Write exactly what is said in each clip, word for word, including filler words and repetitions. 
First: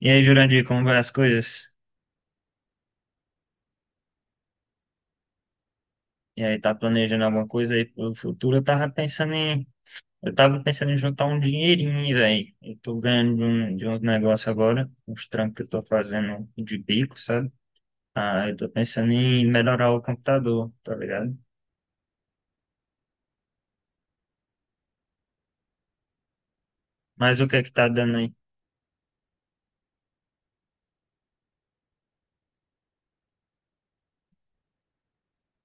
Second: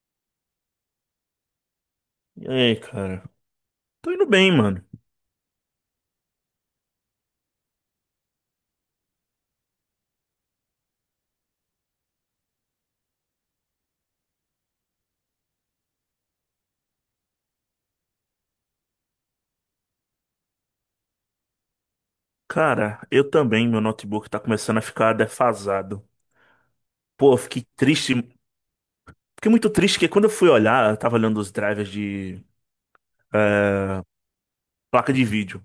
E aí, Jurandir, como vai as coisas? E aí, cara? Tô indo bem, mano. E aí, tá planejando alguma coisa aí pro futuro? Eu tava pensando em, eu tava pensando em juntar um dinheirinho, velho. Eu tô ganhando de um, de um negócio agora, uns trampos que eu tô fazendo de bico, sabe? Ah, eu tô pensando em melhorar o computador, tá ligado? Cara, eu também, meu notebook tá começando a ficar defasado. Pô, eu Mas o que é fiquei que tá triste. dando aí? Fiquei muito triste que quando eu fui olhar, eu tava olhando os drivers de placa de vídeo.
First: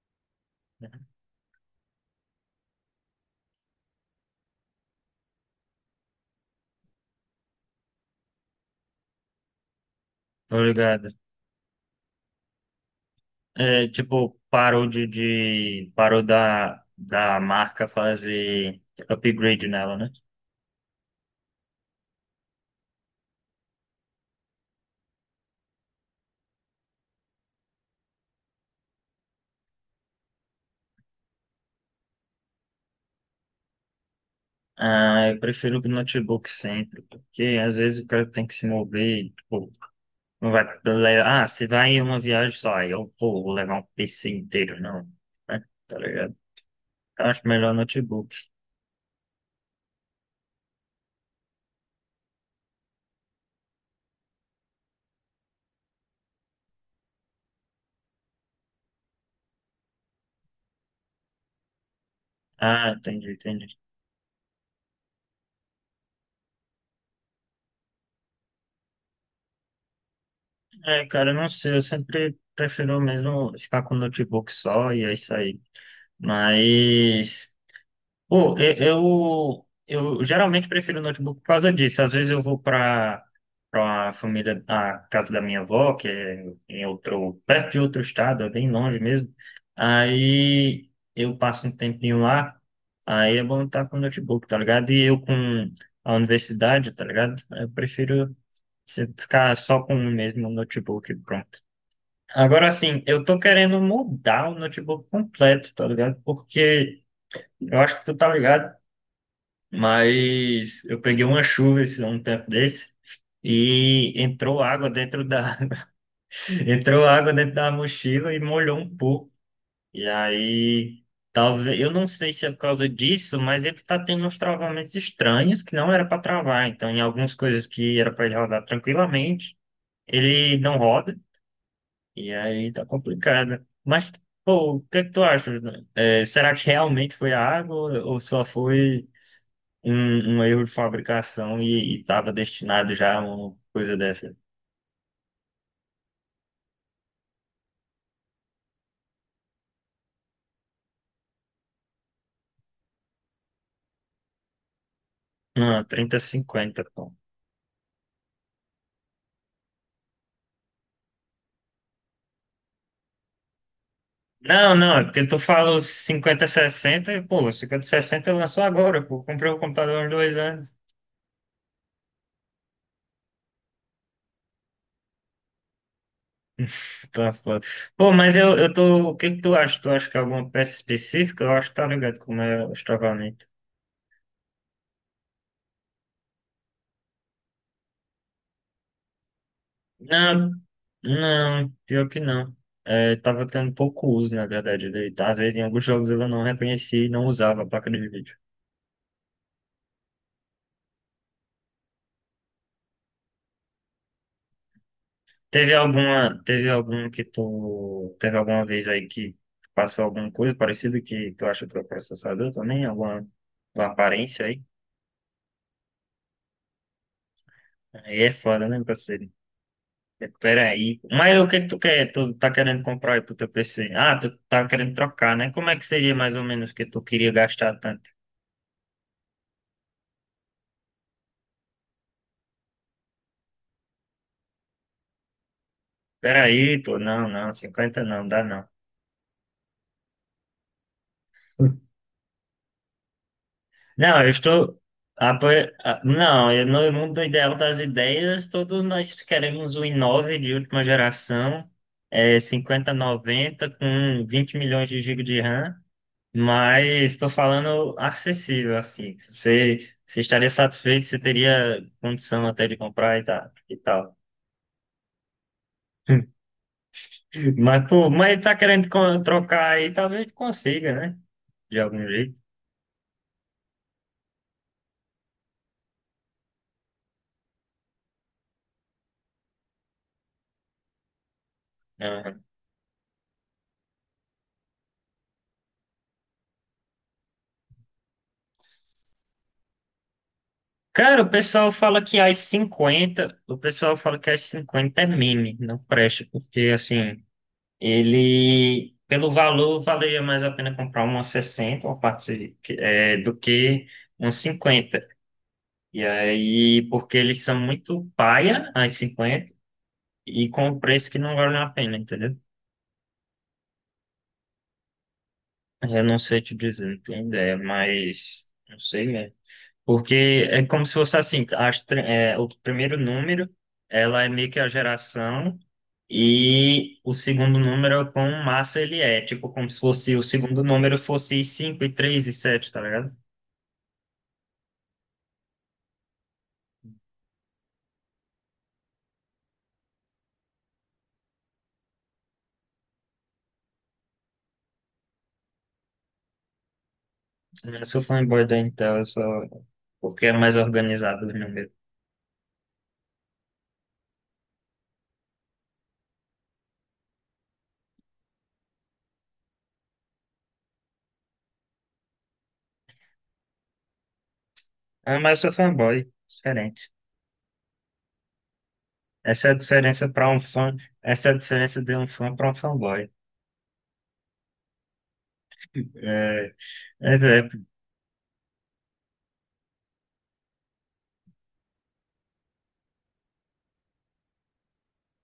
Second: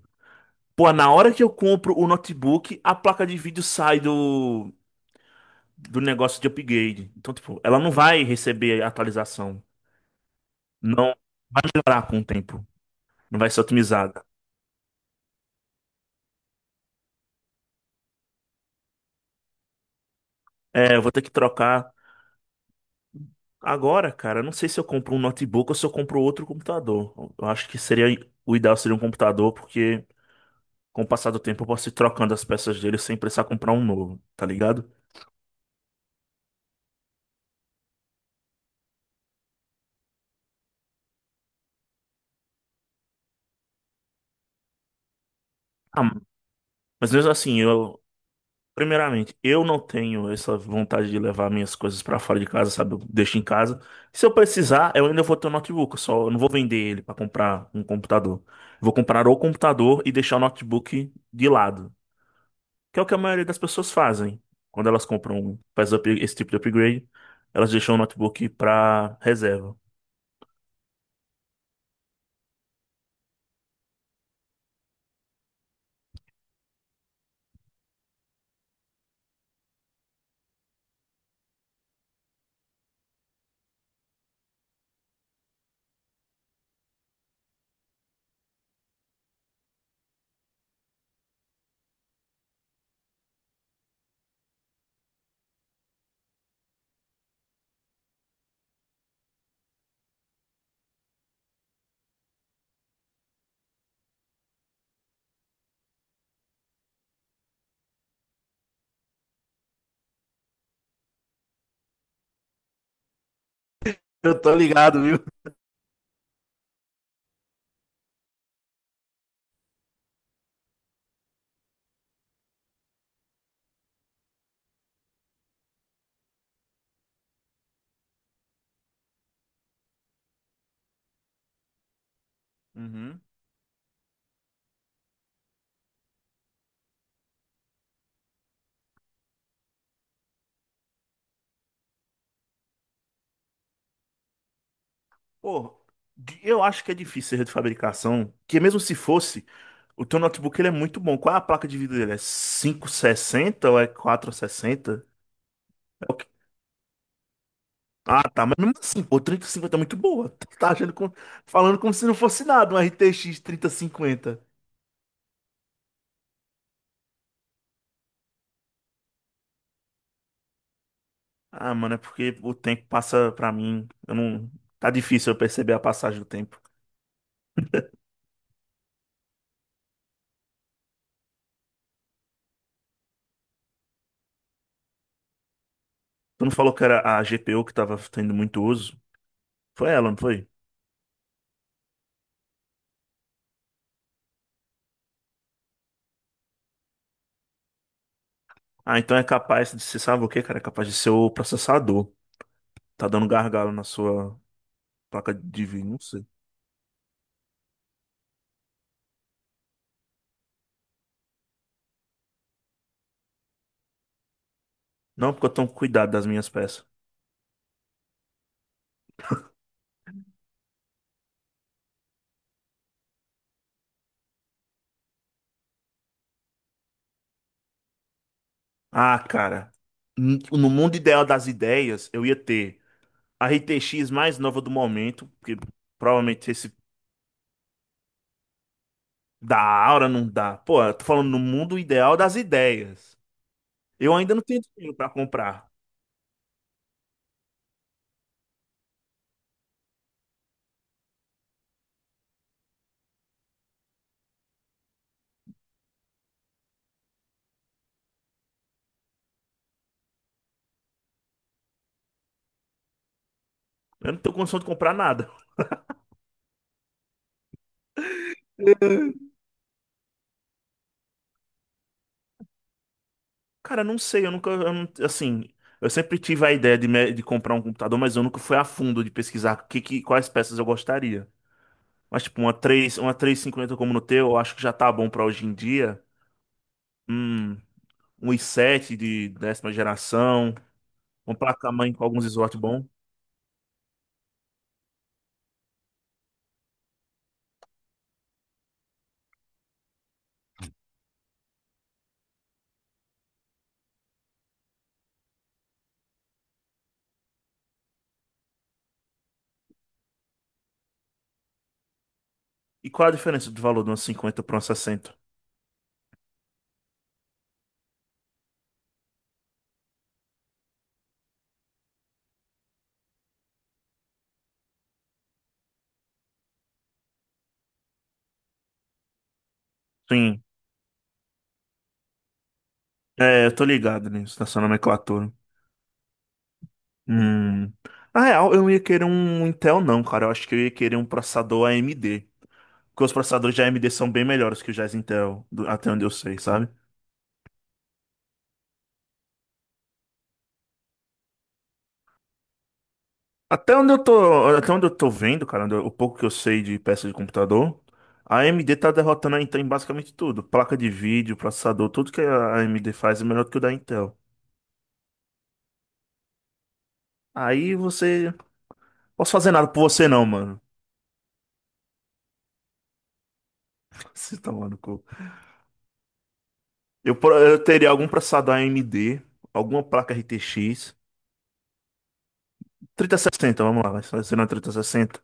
Pô, na hora que eu compro o notebook, a placa de vídeo sai do, do negócio de upgrade. Então, tipo, ela não vai receber atualização. Tô ligado. Não vai melhorar com o tempo. Não vai ser É, otimizada. tipo, parou de, de, parou da, da marca fazer upgrade nela, né? É, eu vou ter que trocar. Agora, cara, eu não sei se eu compro um notebook ou se eu compro outro computador. Eu acho que seria o ideal seria um computador, porque com o passar do tempo eu posso ir trocando as peças dele sem precisar comprar um novo, tá ligado? Ah, eu prefiro o notebook sempre, porque às vezes o cara tem que se mover, e, tipo, não vai levar, ah, você vai em uma viagem só, aí eu, pô, vou levar um P C inteiro, não, né? Tá Ah, ligado? mas Eu mesmo acho assim, melhor eu, notebook. primeiramente, eu não tenho essa vontade de levar minhas coisas pra fora de casa, sabe? Eu deixo em casa. Se eu precisar, eu ainda vou ter um notebook, eu só eu não vou vender ele pra comprar um computador. Vou comprar o computador e deixar o notebook de lado. Ah, Que é o que a entendi, maioria das entendi. pessoas fazem. Quando elas compram, um, faz up- esse tipo de upgrade, elas deixam o notebook para reserva. É, cara, eu não sei, eu sempre prefiro mesmo ficar com notebook só e é isso aí. Mas. Pô, e- eu, eu geralmente prefiro notebook por causa disso. Às vezes eu vou para para a família, a casa da minha avó, que é em outro, perto de outro estado, é bem longe mesmo. Aí eu passo um tempinho lá, aí é bom estar com notebook, tá ligado? E eu com a universidade, tá ligado? Eu prefiro se- ficar só com o mesmo notebook, e pronto. Agora sim, eu tô querendo mudar o notebook completo, tá ligado? Porque eu acho que tu tá ligado. Mas eu peguei uma chuva esse, um tempo desse e Eu tô entrou água ligado, viu? dentro da entrou água dentro da mochila e molhou um pouco. E aí, talvez, eu não sei se é por causa disso, mas ele tá tendo uns travamentos estranhos que não era para travar. Então, em algumas coisas que era para ele rodar tranquilamente, ele não roda. E aí tá Uhum. complicado. Mas, pô, o que é que tu acha, né? É, será que realmente foi a água ou só foi um, um erro de fabricação e estava destinado já a uma coisa dessa. Pô, di- eu acho que é difícil erro de fabricação, que mesmo se fosse, o teu notebook ele é muito bom. Qual é a placa de vídeo dele? É cinco sessenta ou é quatro sessenta? Não, É o trinta que- cinquenta, pô. Ah, tá, mas mesmo assim, pô, trinta e cinquenta é muito boa. Tá achando com... falando como se não fosse nada, um R T X cinquenta. Não, não, é porque tu fala os cinquenta sessenta e, pô, cinquenta sessenta lançou agora, pô. Comprei o computador há dois anos. Ah, mano, é porque o tempo passa pra mim. Eu não. Tá difícil eu perceber a passagem do tempo. Tá foda. Pô, mas eu, eu tô. O que que tu acha? Tu acha que é alguma peça específica? Eu acho que tá ligado como é o estravamento. Tu não falou que era a G P U que tava tendo muito uso? Foi ela, não foi? Não, não, pior que não. É, tava tendo pouco uso, na verdade, dele, tá? Às vezes em alguns jogos eu não reconhecia e não usava a placa de vídeo. Ah, então é capaz de ser, sabe o quê, cara? É capaz de ser o processador. Tá dando gargalo na sua placa de Teve vídeo, não sei. alguma, teve algum que tu, teve alguma vez aí que passou alguma coisa parecida que tu acha que tu é processador também? Alguma, alguma aparência aí? Não, porque eu tomo cuidado das minhas peças. Aí é foda, né, parceiro? É, peraí. Mas o que que tu quer? Tu tá querendo comprar aí pro teu P C? Ah, tu tá querendo trocar, né? Como é que seria mais ou menos que tu queria gastar tanto? Ah, cara. n- No mundo ideal das ideias, eu ia ter a R T X mais nova do momento, porque provavelmente esse Peraí, pô, não, não, cinquenta não, dá não. da Aura não dá. Pô, eu tô falando no mundo ideal das ideias. Eu Não, eu ainda não tenho estou. dinheiro pra apo- comprar. a- Não, eu- no mundo ideal das ideias, todos nós queremos o i nove de última geração, é, cinquenta noventa com vinte milhões de gigas de RAM, mas estou falando acessível, assim. Você, você estaria satisfeito, você teria condição até de comprar e tal. E Eu tal. não tenho condição de comprar nada. Mas, pô, mas tá querendo co- trocar aí, talvez consiga, né? De algum jeito. Cara, eu não sei, eu nunca, eu não- assim, eu sempre tive a ideia de, me- de comprar um computador, mas eu nunca fui a fundo de pesquisar que, que- quais peças eu gostaria. Mas tipo, uma três, uma três e cinquenta como no teu, eu acho que já tá bom pra hoje em dia. Hum, um i sete de décima geração, Cara, o uma pessoal placa-mãe fala com que alguns as slots. cinquenta, o pessoal fala que as cinquenta é meme, não presta, porque assim, ele, pelo valor, valeria mais a pena comprar uma sessenta uma parte que- é, do que uma cinquenta. E aí, porque eles são muito paia, as cinquenta e com um preço que não vale a pena, entendeu? E qual a diferença de valor de uma cinquenta para uma sessenta? Eu não sei te dizer, não tenho ideia, mas não sei mesmo. Porque é como se fosse assim, as, tre- é, o primeiro número, ela é meio que a geração, e o segundo número é quão massa ele é. Tipo, como se fosse o Sim. segundo número fosse cinco e três e sete, tá ligado? É, eu tô ligado nisso, nessa nomenclatura. Hum. Na real, eu não ia querer um Intel, não, cara. Eu acho que eu ia querer um processador A M D. Porque os processadores de A M D são bem melhores que os da Intel, do- até onde eu sei, sabe? Eu sou fanboy da Intel, eu sou... porque é mais organizado o número. Até onde eu tô, até onde eu tô vendo, cara, onde eu- o pouco que eu sei de peça de computador, a AMD tá derrotando a Intel em basicamente tudo. Placa de vídeo, processador, tudo que a AMD faz é melhor do que o da Intel. Ah, mas eu sou fanboy, diferente. Aí você. Posso Essa é fazer a nada por você diferença não, para um mano. fã, essa é a diferença de um fã para um fanboy. Você tá maluco. Eu, É, pro- eu teria algum processador A M D, alguma placa R T X sessenta, vamos lá, vai ser na trinta e sessenta.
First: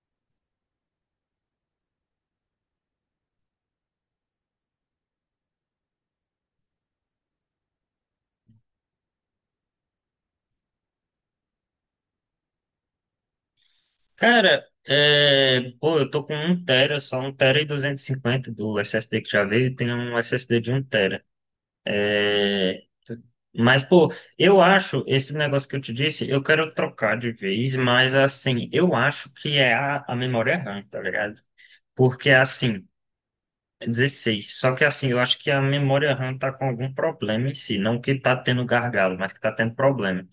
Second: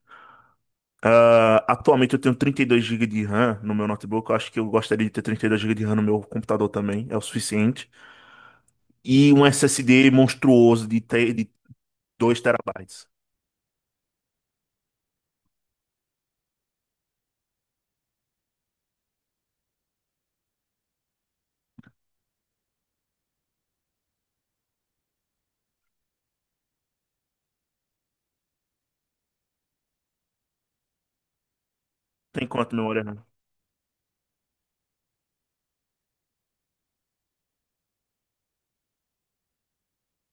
Ah, atualmente eu tenho trinta e dois gigas de RAM no meu notebook. Eu acho que eu gostaria de ter trinta e dois gigas de RAM no meu computador também. É o suficiente. E um S S D monstruoso de, tre- de dois terabytes. cara, é, pô, eu tô com um tera, só um tera e duzentos e cinquenta do S S D que já veio, e tem um S S D de um tera. É, mas, pô, eu acho, esse negócio que eu te disse, eu quero trocar de vez, mas assim, eu acho que é a, a memória RAM, tá ligado? Porque Tem quanto assim, memória RAM? dezesseis. Só que assim, eu acho que a memória RAM tá com algum problema em si. Não que tá tendo gargalo, mas que tá tendo problema.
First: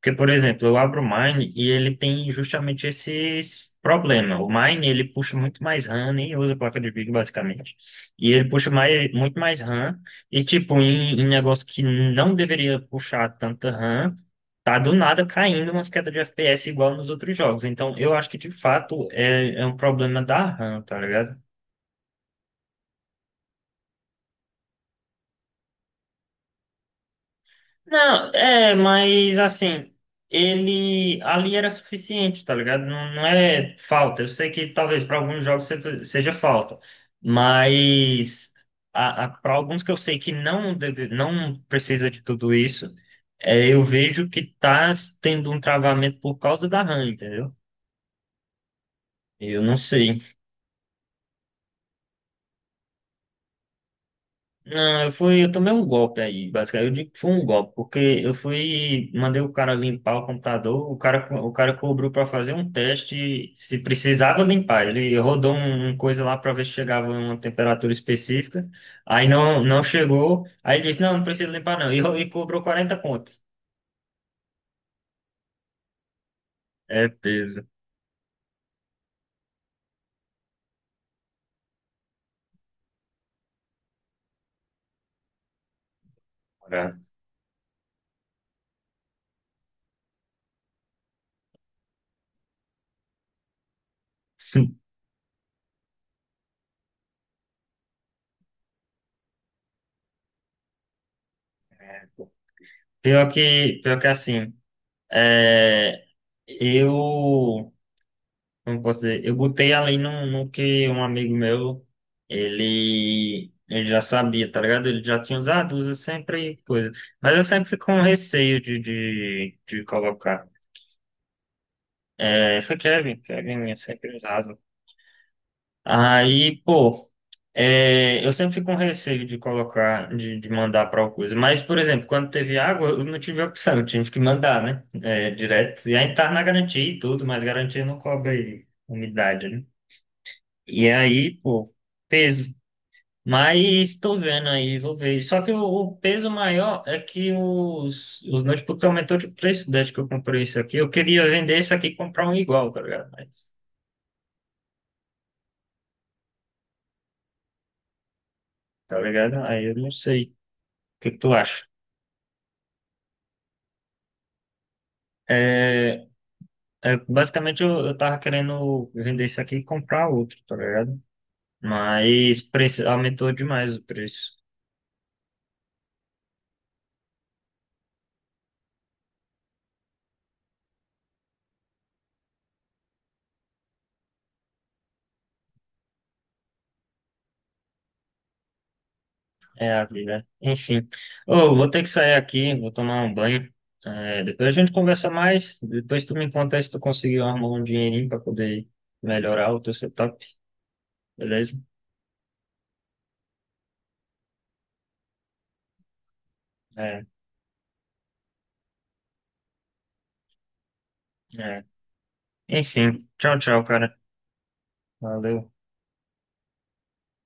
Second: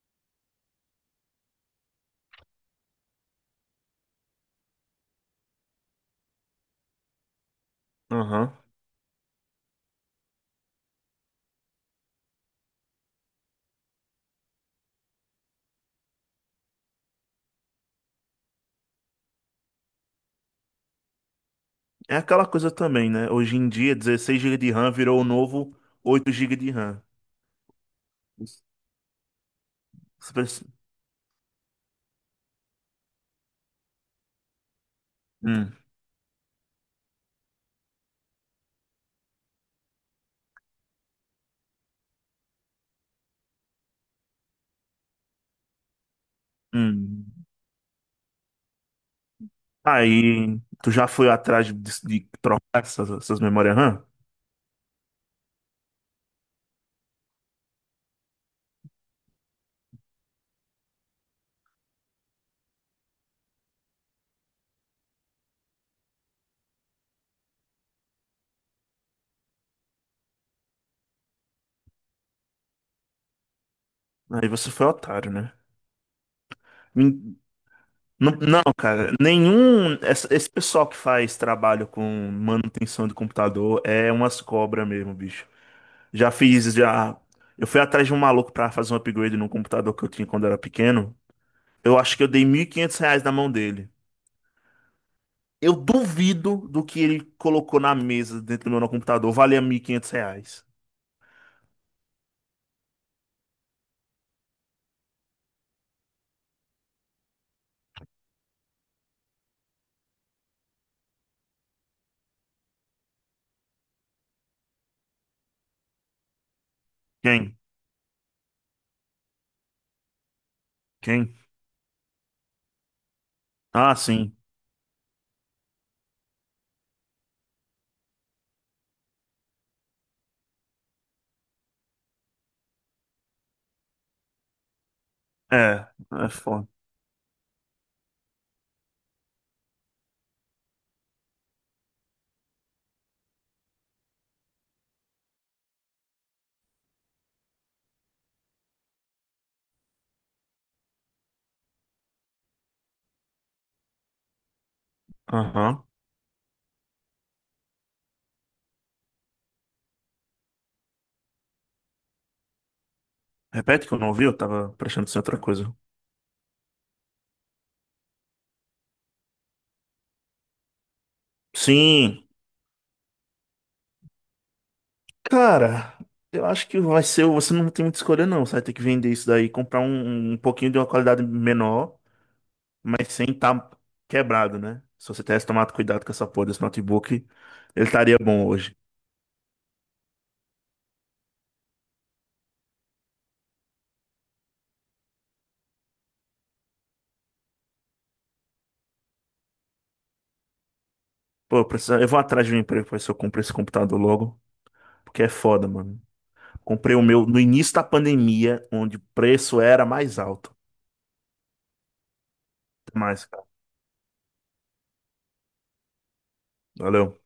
Porque, por exemplo, eu abro o Mine e ele tem justamente esse problema. O Mine, ele puxa muito mais RAM, nem usa placa de vídeo, basicamente. E ele Aham. puxa mais, muito mais RAM. E, tipo, em, em negócio que não deveria puxar tanta RAM, tá do nada caindo umas quedas de F P S igual nos outros jogos. Então, eu acho que, de fato, é, é um problema da RAM, tá ligado? É aquela coisa também, né? Hoje em dia, dezesseis gigas de RAM virou o novo oito gigas de RAM. Não, Os- é, mas assim, os preços- ele ali era suficiente, tá ligado? Não, não é falta. Eu sei que talvez para alguns jogos Hum, se- seja falta, mas para alguns que eu sei que não deve, não precisa de tudo isso, é, eu vejo que tá tendo um travamento por causa da RAM, hum. entendeu? Eu não sei. Aí, tu já foi atrás de, de trocar essas, essas memórias RAM? Não, eu fui, eu tomei um golpe aí, basicamente. Eu digo que foi um golpe, porque eu fui, mandei o cara limpar o computador, o cara, co- o cara cobrou para fazer um teste se precisava limpar. Ele rodou um- uma coisa lá para ver se chegava a uma temperatura específica. Aí não, não chegou. Aí ele disse, não, não precisa limpar não. E, ro- e cobrou quarenta conto. Aí você foi otário, né? É Min- peso. Não, não, cara, nenhum. essa- Esse pessoal que faz trabalho com manutenção de computador é umas cobras mesmo, bicho. Já fiz, Cara. já. Eu fui atrás de um maluco pra fazer um upgrade num computador que eu tinha quando eu era pequeno. Eu acho que eu dei mil e quinhentos reais na mão dele. Eu duvido do que ele colocou na mesa dentro do meu no computador. Valia mil e quinhentos reais. Pior que, pior que assim, é, eu, como posso dizer, eu botei ali no, no que um amigo meu, ele, ele já sabia, tá ligado? Ele já tinha usado, usa sempre coisa. Mas eu Quem? sempre fico com receio de, de, de colocar. Quem? É, foi Kevin, Kevin eu Ah, sempre sim. usava. Aí, pô, é, eu sempre fico com receio de colocar, de, de mandar para alguma coisa. Mas, por exemplo, quando teve água, eu não tive opção, eu tive que mandar, né? É, direto. É, E aí tá é na foda. garantia e tudo, mas garantia não cobre umidade, né? E aí, pô, peso. Mas tô vendo aí, vou ver. Só que o, o peso maior é que os, os notebooks aumentou de preço desde que eu comprei isso aqui. Eu queria vender isso aqui e comprar um igual, tá ligado? Mas, Aham. tá ligado? Aí eu não sei. O que que tu acha? Repete que eu não ouvi, eu tava prestando atenção em outra coisa. É, é, basicamente, eu, eu tava querendo vender isso aqui e comprar outro, tá ligado? Sim. Mas preço, aumentou demais o preço. Cara, eu acho que vai ser. Você não tem muita escolha, não. Você vai ter que vender isso daí, comprar um, um pouquinho de uma qualidade menor. Mas sem estar quebrado, né? Se você tivesse tomado cuidado com essa porra desse notebook, ele estaria bom hoje. É a vida. Enfim. Ô, vou ter que sair aqui, vou tomar um banho. É, depois a gente conversa mais. Depois tu me conta aí se tu conseguiu arrumar um dinheirinho para poder melhorar o teu setup, beleza? Pô, eu, preciso- eu vou atrás de um emprego pra ver se eu compro esse computador logo, porque é foda, mano. Comprei o É, meu no início da pandemia, onde o preço era mais alto. é. Até Enfim. mais, Tchau, cara. tchau, cara. Valeu. Valeu.